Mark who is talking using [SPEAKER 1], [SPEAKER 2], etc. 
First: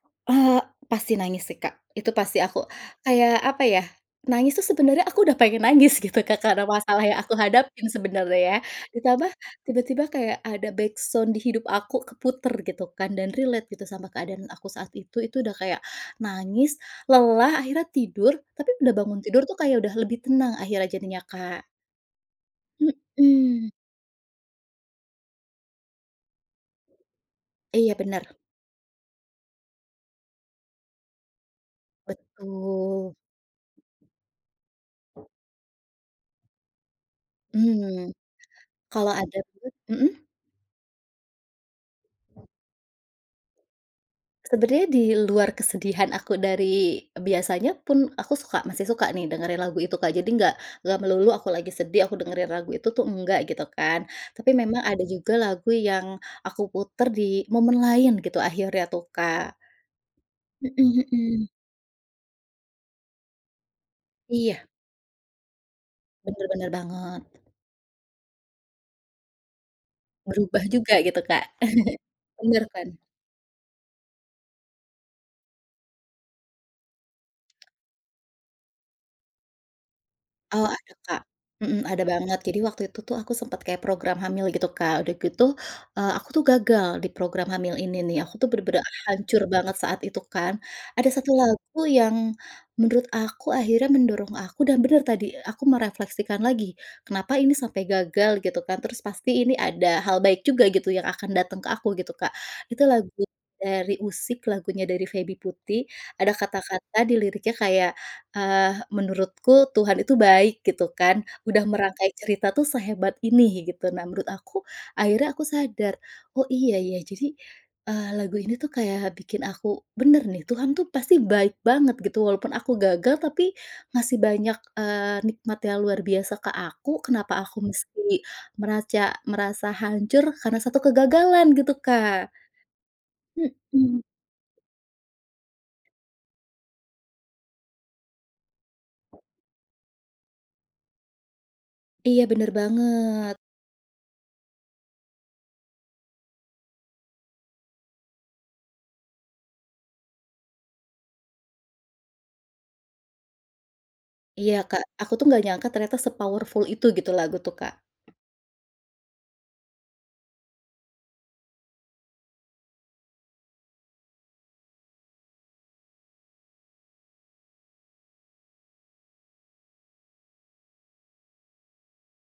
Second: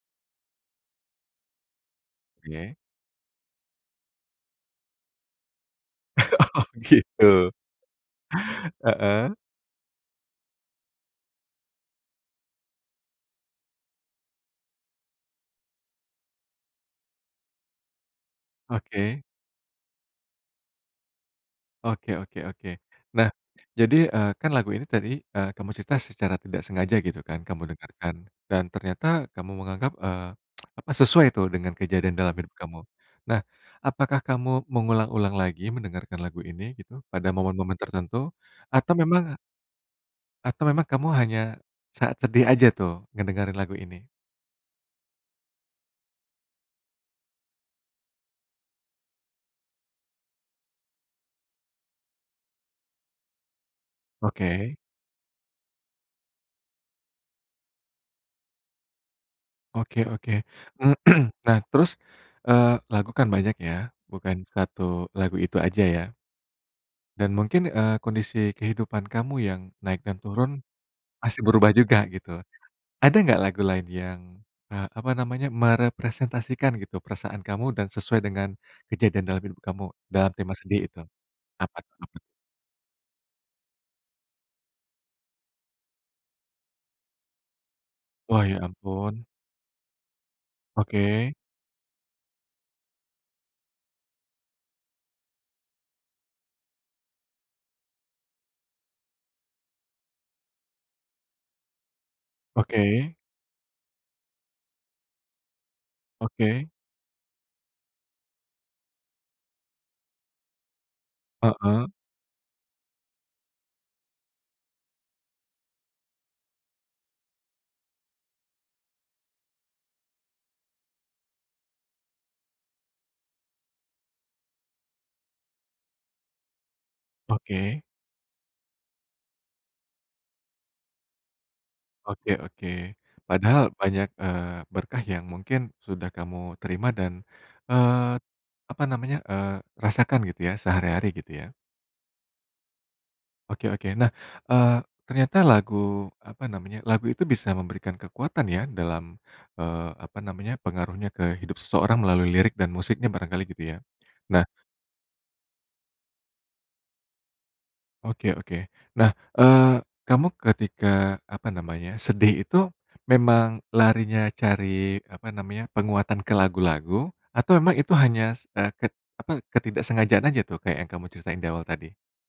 [SPEAKER 1] Eee, pasti nangis sih, Kak. Itu pasti aku
[SPEAKER 2] Oke.
[SPEAKER 1] kayak apa ya, nangis tuh sebenarnya aku udah pengen nangis gitu, Kak. Karena
[SPEAKER 2] Oh
[SPEAKER 1] masalah yang aku
[SPEAKER 2] gitu.
[SPEAKER 1] hadapin sebenarnya ya. Ditambah
[SPEAKER 2] Heeh.
[SPEAKER 1] tiba-tiba kayak ada backsound di hidup aku keputer gitu kan dan relate gitu sama keadaan aku saat itu. Itu udah kayak nangis, lelah, akhirnya tidur. Tapi udah bangun
[SPEAKER 2] Oke.
[SPEAKER 1] tidur tuh kayak udah lebih tenang akhirnya jadinya, Kak.
[SPEAKER 2] Oke oke oke. Nah
[SPEAKER 1] Mhm.
[SPEAKER 2] jadi, eee, kan lagu ini tadi, eee, kamu cerita secara tidak sengaja gitu kan kamu dengar
[SPEAKER 1] Iya,
[SPEAKER 2] kan
[SPEAKER 1] bener.
[SPEAKER 2] dan ternyata kamu menganggap, eee, apa, sesuai itu dengan kejadian dalam hidup kamu.
[SPEAKER 1] Betul.
[SPEAKER 2] Nah, apakah kamu mengulang-ulang lagi mendengarkan lagu ini gitu pada momen-momen
[SPEAKER 1] Mmm.
[SPEAKER 2] tertentu? Atau
[SPEAKER 1] Kalau ada
[SPEAKER 2] memang
[SPEAKER 1] [unintelligible] mhm?
[SPEAKER 2] atau memang, kamu hanya saat sedih aja tuh ngedengerin lagu ini?
[SPEAKER 1] Sebenarnya diluar kesedihan aku dari biasanya pun aku suka masih suka nih dengerin lagu itu Kak, jadi nggak enggak melulu aku lagi sedih aku dengerin lagu itu tuh enggak, gitu kan. Tapi
[SPEAKER 2] Oke.
[SPEAKER 1] memang ada juga lagu yang aku puter di momen lain gitu akhirnya tuh, Kak.
[SPEAKER 2] Oke oke.
[SPEAKER 1] Mhm mhm.
[SPEAKER 2] Nah terus, eee, lagu kan banyak ya, bukan
[SPEAKER 1] Iya.
[SPEAKER 2] 1 lagu itu aja ya.
[SPEAKER 1] Bener bener banget.
[SPEAKER 2] Dan mungkin, eee, kondisi kehidupan kamu yang naik dan turun.
[SPEAKER 1] Merubah juga gitu,
[SPEAKER 2] Pasti
[SPEAKER 1] Kak.
[SPEAKER 2] berubah juga gitu.
[SPEAKER 1] Bener kan.
[SPEAKER 2] Ada nggak lagu lain yang, eee, apa namanya, merepresentasikan gitu perasaan kamu dan sesuai dengan kejadian dalam hidup kamu, dalam tema
[SPEAKER 1] Eee,
[SPEAKER 2] sedih
[SPEAKER 1] ada,
[SPEAKER 2] itu?
[SPEAKER 1] Kak. Mhm,
[SPEAKER 2] Apa t
[SPEAKER 1] ada
[SPEAKER 2] apa?
[SPEAKER 1] banget. Jadi waktu itu tuh aku sempet kayak program hamil gitu, Kak. Udah gitu, eee, aku tuh gagal di program hamil ini nih. Aku
[SPEAKER 2] Wah
[SPEAKER 1] tuh
[SPEAKER 2] ya
[SPEAKER 1] bener-bener
[SPEAKER 2] ampun.
[SPEAKER 1] hancur banget saat itu kan. Ada 1
[SPEAKER 2] Oke.
[SPEAKER 1] lagu yang menurut aku akhirnya mendorong aku dan benar tadi aku merefleksikan lagi kenapa ini sampai gagal gitu kan. Terus pasti ini ada hal baik juga gitu yang akan datang ke aku gitu, Kak. Itu
[SPEAKER 2] Oke.
[SPEAKER 1] lagu dari Usik, lagunya dari Feby Putri. Ada
[SPEAKER 2] Oke.
[SPEAKER 1] kata-kata di liriknya kayak, eee, "Menurutku Tuhan itu baik," gitu kan. Udah
[SPEAKER 2] Heeh.
[SPEAKER 1] merangkai cerita tuh sehebat ini gitu. Nah menurut aku, akhirnya aku sadar, “Oh iya ya,” jadi, eee, lagu ini tuh kayak bikin aku bener nih, Tuhan tuh pasti baik banget gitu. Walaupun aku gagal, tapi masih banyak, eee, nikmat yang luar biasa ke aku. Kenapa aku
[SPEAKER 2] Oke.
[SPEAKER 1] mesti meraca merasa hancur karena 1 kegagalan gitu, Kak.
[SPEAKER 2] Oke oke. Padahal
[SPEAKER 1] Mhm.
[SPEAKER 2] banyak, eee, berkah yang mungkin sudah kamu terima dan, eee, apa namanya, eee, rasakan gitu ya sehari-hari gitu ya.
[SPEAKER 1] Iya, bener banget.
[SPEAKER 2] Oke oke, nah eee, ternyata lagu, apa namanya, lagu itu bisa memberikan kekuatan ya dalam, eee, apa namanya, pengaruhnya ke hidup seseorang melalui lirik dan musiknya barangkali gitu ya. Nah
[SPEAKER 1] Iya, Kak, aku tuh nggak nyangka ternyata se-powerful itu gitu lagu tuh, Kak.
[SPEAKER 2] Oke oke. Nah, eee, kamu ketika apa namanya sedih itu memang larinya cari apa namanya penguatan ke lagu-lagu atau memang itu hanya se ke apa, ketidak sengajaan aja tuh kayak yang kamu ceritain di awal tadi?